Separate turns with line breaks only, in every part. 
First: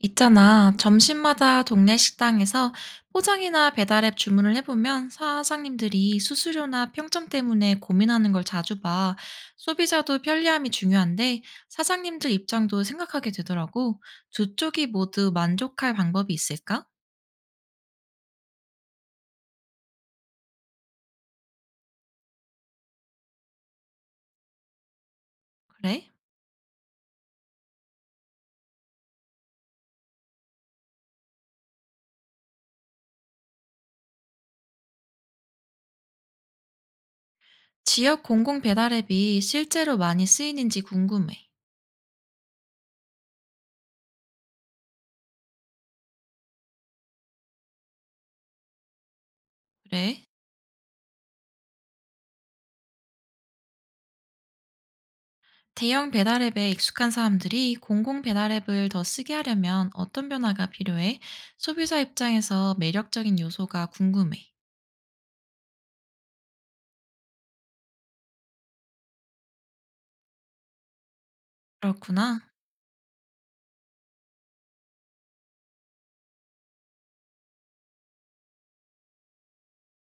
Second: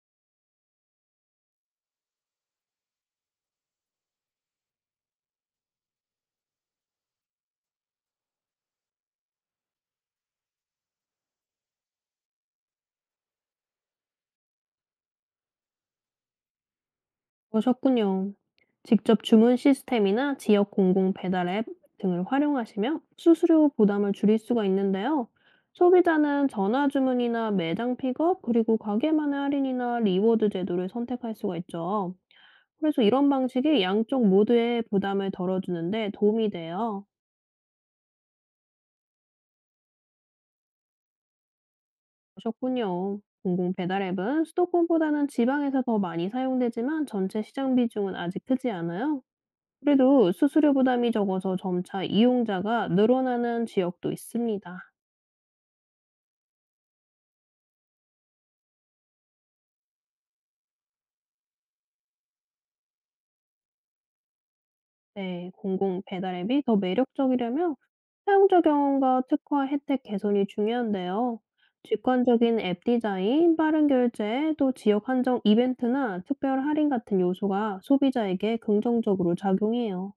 있잖아. 점심마다 동네 식당에서 포장이나 배달앱 주문을 해보면 사장님들이 수수료나 평점 때문에 고민하는 걸 자주 봐. 소비자도 편리함이 중요한데 사장님들 입장도 생각하게 되더라고. 두 쪽이 모두 만족할 방법이 있을까?
그러셨군요. 직접 주문 시스템이나 지역 공공 배달 앱 등을 활용하시면 수수료 부담을 줄일 수가 있는데요.
그래?
소비자는 전화 주문이나 매장 픽업, 그리고 가게만의 할인이나 리워드 제도를 선택할 수가 있죠. 그래서 이런 방식이 양쪽 모두의 부담을 덜어주는데 도움이 돼요.
지역 공공 배달앱이 실제로 많이 쓰이는지 궁금해.
그러셨군요. 공공 배달 앱은 수도권보다는 지방에서 더 많이 사용되지만 전체 시장 비중은 아직 크지 않아요.
그래?
그래도 수수료 부담이 적어서 점차 이용자가 늘어나는 지역도 있습니다.
대형 배달앱에 익숙한 사람들이 공공 배달앱을 더 쓰게 하려면 어떤 변화가 필요해? 소비자 입장에서 매력적인 요소가 궁금해.
네, 공공 배달 앱이 더 매력적이려면 사용자 경험과 특화 혜택 개선이 중요한데요.
그렇구나.
직관적인 앱 디자인, 빠른 결제, 또 지역 한정 이벤트나 특별 할인 같은 요소가 소비자에게 긍정적으로 작용해요.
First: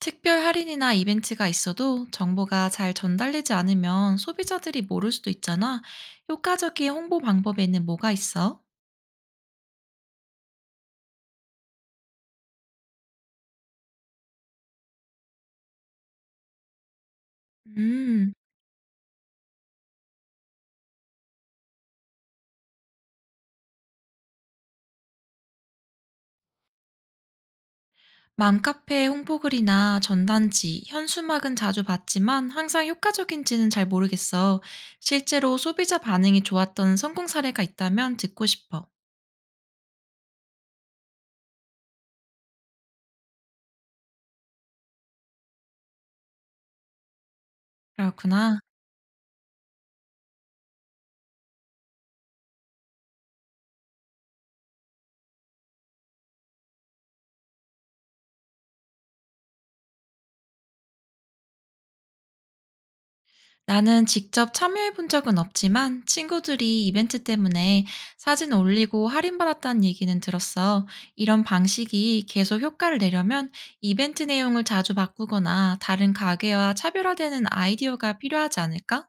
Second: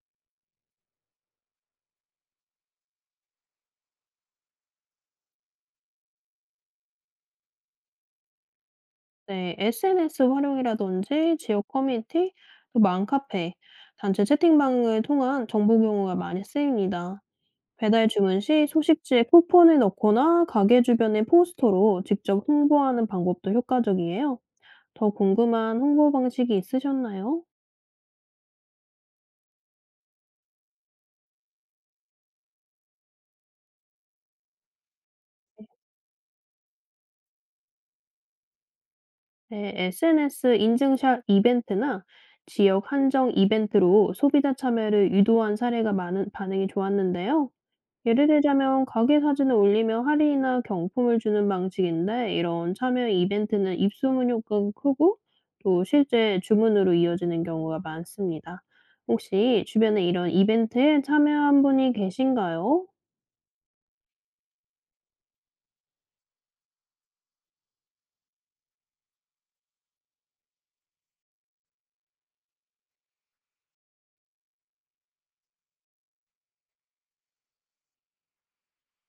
특별 할인이나 이벤트가 있어도 정보가 잘 전달되지 않으면 소비자들이 모를 수도 있잖아. 효과적인 홍보 방법에는 뭐가 있어?
네, SNS 활용이라든지 지역 커뮤니티, 또 맘카페, 단체 채팅방을 통한 정보 경우가 많이 쓰입니다. 배달
음.
주문 시 소식지에 쿠폰을 넣거나 가게 주변의 포스터로 직접 홍보하는 방법도 효과적이에요. 더 궁금한 홍보 방식이 있으셨나요?
맘카페 홍보글이나 전단지, 현수막은 자주 봤지만 항상 효과적인지는 잘 모르겠어. 실제로 소비자 반응이 좋았던 성공 사례가 있다면 듣고 싶어.
네, SNS 인증샷 이벤트나 지역 한정 이벤트로 소비자 참여를 유도한 사례가 많은 반응이 좋았는데요. 예를
그렇구나.
들자면 가게 사진을 올리며 할인이나 경품을 주는 방식인데 이런 참여 이벤트는 입소문 효과가 크고 또 실제 주문으로 이어지는 경우가 많습니다. 혹시 주변에 이런 이벤트에 참여한 분이 계신가요?
나는 직접 참여해 본 적은 없지만 친구들이 이벤트 때문에 사진 올리고 할인받았다는 얘기는 들었어. 이런 방식이 계속 효과를 내려면 이벤트 내용을 자주 바꾸거나 다른 가게와 차별화되는 아이디어가 필요하지 않을까?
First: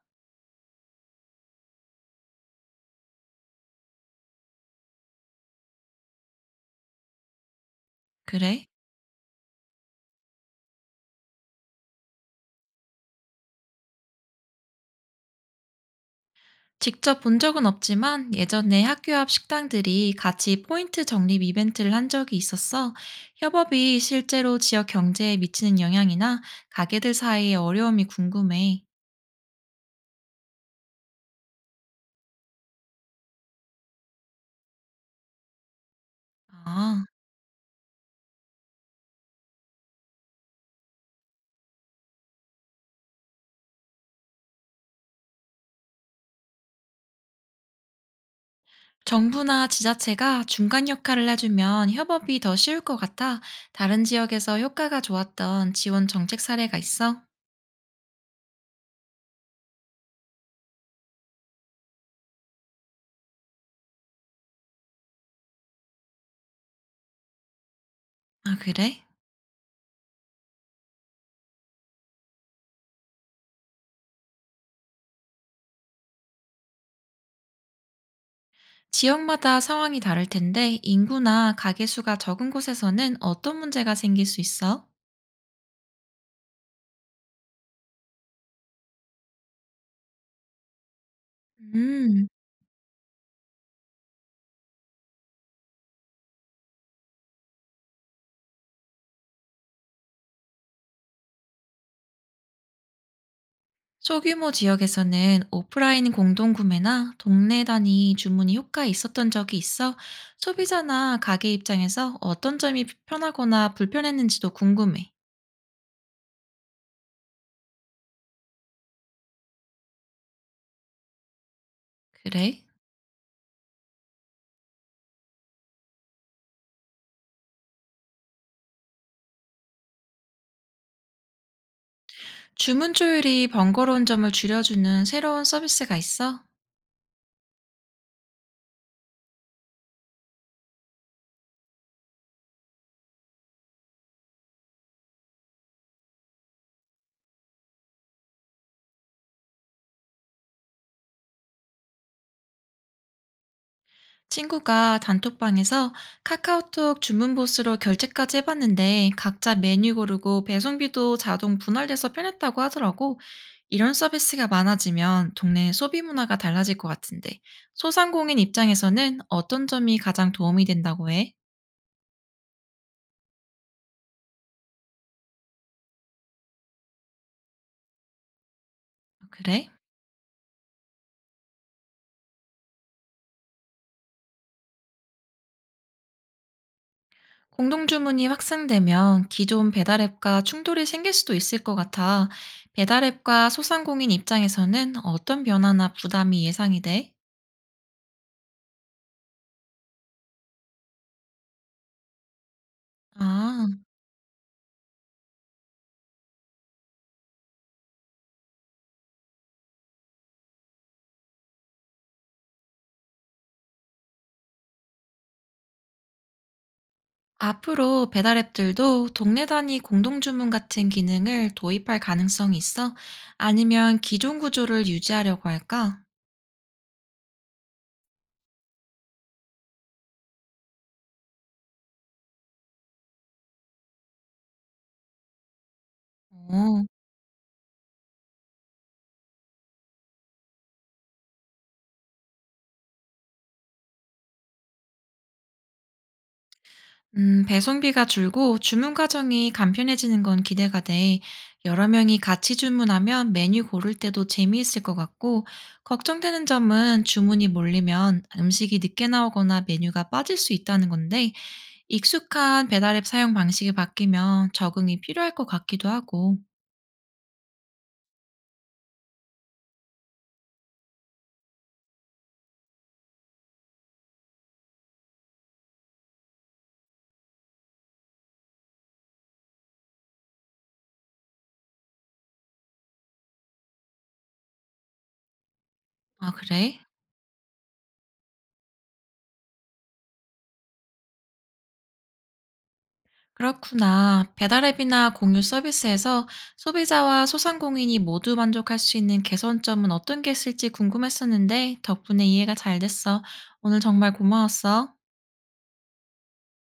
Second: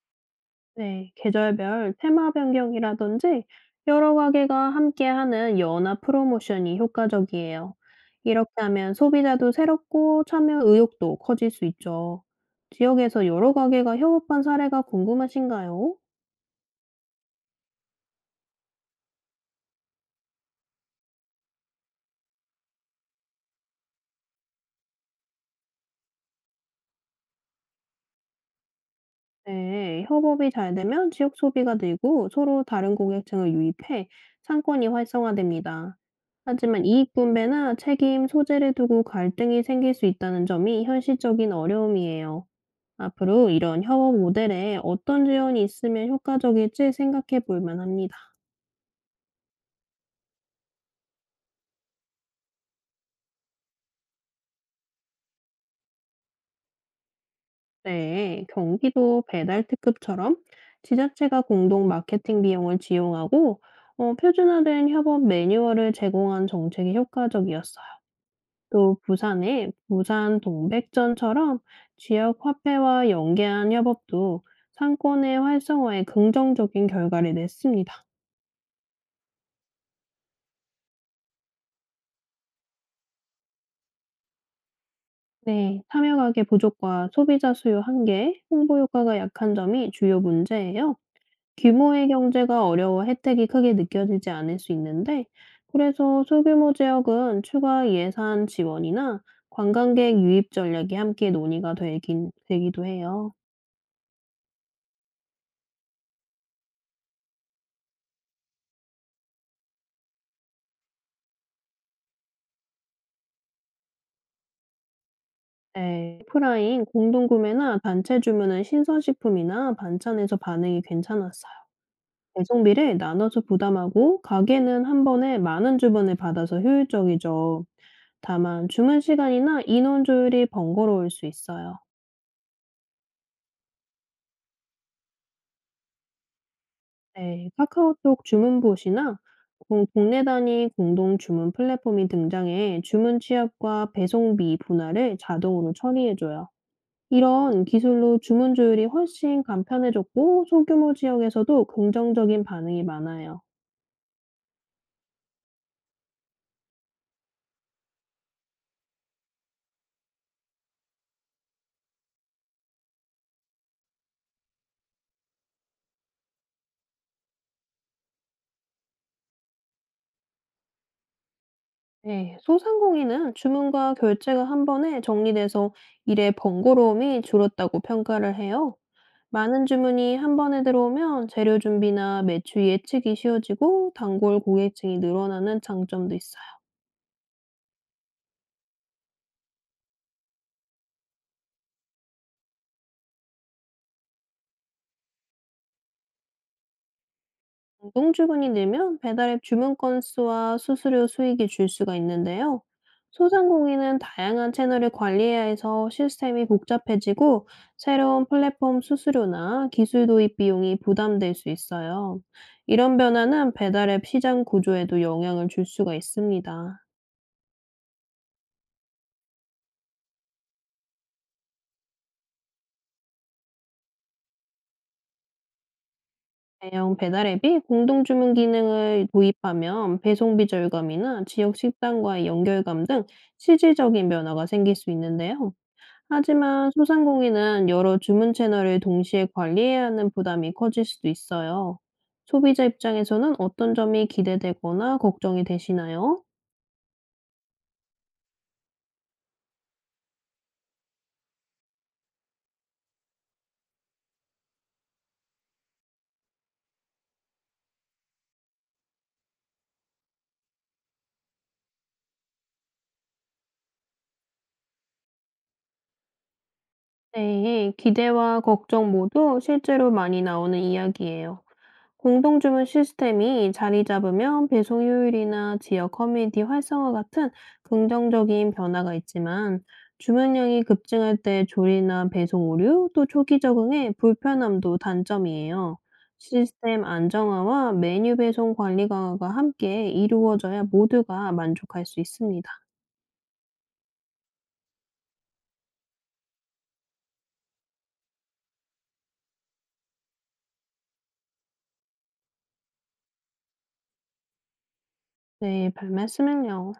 네, 계절별 테마 변경이라든지 여러 가게가 함께하는 연합 프로모션이 효과적이에요. 이렇게
그래?
하면 소비자도 새롭고 참여 의욕도 커질 수 있죠. 지역에서 여러 가게가 협업한 사례가 궁금하신가요?
직접 본 적은 없지만 예전에 학교 앞 식당들이 같이 포인트 적립 이벤트를 한 적이 있었어. 협업이 실제로 지역 경제에 미치는 영향이나 가게들 사이의 어려움이 궁금해.
네, 협업이 잘 되면 지역 소비가 늘고 서로 다른 고객층을 유입해 상권이 활성화됩니다. 하지만
아,
이익 분배나 책임, 소재를 두고 갈등이 생길 수 있다는 점이 현실적인 어려움이에요. 앞으로 이런 협업 모델에 어떤 지원이 있으면 효과적일지 생각해 볼 만합니다.
정부나 지자체가 중간 역할을 해주면 협업이 더 쉬울 것 같아. 다른 지역에서 효과가 좋았던 지원 정책 사례가 있어?
네, 경기도 배달 특급처럼 지자체가 공동 마케팅 비용을 지용하고 표준화된 협업 매뉴얼을 제공한 정책이 효과적이었어요.
아,
또
그래?
부산의 부산 동백전처럼 지역 화폐와 연계한 협업도 상권의 활성화에 긍정적인 결과를 냈습니다.
지역마다 상황이 다를 텐데 인구나 가게 수가 적은 곳에서는 어떤 문제가 생길 수 있어?
네, 참여 가계 부족과 소비자 수요 한계, 홍보 효과가 약한 점이 주요 문제예요. 규모의
음,
경제가 어려워 혜택이 크게 느껴지지 않을 수 있는데, 그래서 소규모 지역은 추가 예산 지원이나 관광객 유입 전략이 함께 되기도 해요.
소규모 지역에서는 오프라인 공동구매나 동네 단위 주문이 효과가 있었던 적이 있어 소비자나 가게 입장에서 어떤 점이 편하거나 불편했는지도 궁금해.
네, 오프라인 공동구매나 단체 주문은 신선식품이나 반찬에서 반응이 괜찮았어요.
그래?
배송비를 나눠서 부담하고 가게는 한 번에 많은 주문을 받아서 효율적이죠. 다만 주문 시간이나 인원 조율이 번거로울 수 있어요.
주문 조율이 번거로운 점을 줄여주는 새로운 서비스가 있어?
네, 카카오톡 주문봇이나 국내 단위 공동 주문 플랫폼이 등장해 주문 취합과 배송비 분할을 자동으로 처리해줘요. 이런 기술로 주문 조율이 훨씬 간편해졌고 소규모 지역에서도 긍정적인 반응이 많아요.
친구가 단톡방에서 카카오톡 주문 보스로 결제까지 해봤는데 각자 메뉴 고르고 배송비도 자동 분할돼서 편했다고 하더라고. 이런 서비스가 많아지면 동네 소비 문화가 달라질 것 같은데 소상공인 입장에서는 어떤 점이 가장 도움이 된다고 해?
네. 소상공인은 주문과 결제가 한 번에 정리돼서 일의 번거로움이 줄었다고 평가를 해요. 많은
그래?
주문이 한 번에 들어오면 재료 준비나 매출 예측이 쉬워지고 단골 고객층이 늘어나는 장점도 있어요.
공동주문이 확산되면 기존 배달앱과 충돌이 생길 수도 있을 것 같아. 배달앱과 소상공인 입장에서는 어떤 변화나 부담이 예상이 돼?
공동주문이 늘면 배달앱 주문 건수와 수수료 수익이 줄 수가 있는데요.
아,
소상공인은 다양한 채널을 관리해야 해서 시스템이 복잡해지고 새로운 플랫폼 수수료나 기술 도입 비용이 부담될 수 있어요. 이런 변화는 배달앱 시장 구조에도 영향을 줄 수가 있습니다.
앞으로 배달앱들도 동네 단위 공동주문 같은 기능을 도입할 가능성이 있어? 아니면 기존 구조를 유지하려고 할까?
대형 배달앱이 공동주문 기능을 도입하면 배송비 절감이나 지역 식당과의 연결감 등 실질적인 변화가 생길 수 있는데요. 하지만
오...
소상공인은 여러 주문 채널을 동시에 관리해야 하는 부담이 커질 수도 있어요. 소비자 입장에서는 어떤 점이 기대되거나 걱정이 되시나요?
배송비가 줄고 주문 과정이 간편해지는 건 기대가 돼. 여러 명이 같이 주문하면 메뉴 고를 때도 재미있을 것 같고, 걱정되는 점은 주문이 몰리면 음식이 늦게 나오거나 메뉴가 빠질 수 있다는 건데, 익숙한 배달앱 사용 방식이 바뀌면 적응이 필요할 것 같기도 하고.
네, 기대와 걱정 모두 실제로 많이 나오는 이야기예요. 공동주문 시스템이 자리 잡으면 배송 효율이나 지역 커뮤니티 활성화 같은 긍정적인 변화가 있지만 주문량이 급증할 때 조리나 배송 오류 또 초기 적응의 불편함도 단점이에요.
아, 그래?
시스템 안정화와 메뉴 배송 관리 강화가 함께 이루어져야 모두가 만족할 수 있습니다.
그렇구나. 배달앱이나 공유 서비스에서 소비자와 소상공인이 모두 만족할 수 있는 개선점은 어떤 게 있을지 궁금했었는데 덕분에 이해가 잘 됐어. 오늘 정말 고마웠어.
네, 별 말씀을요.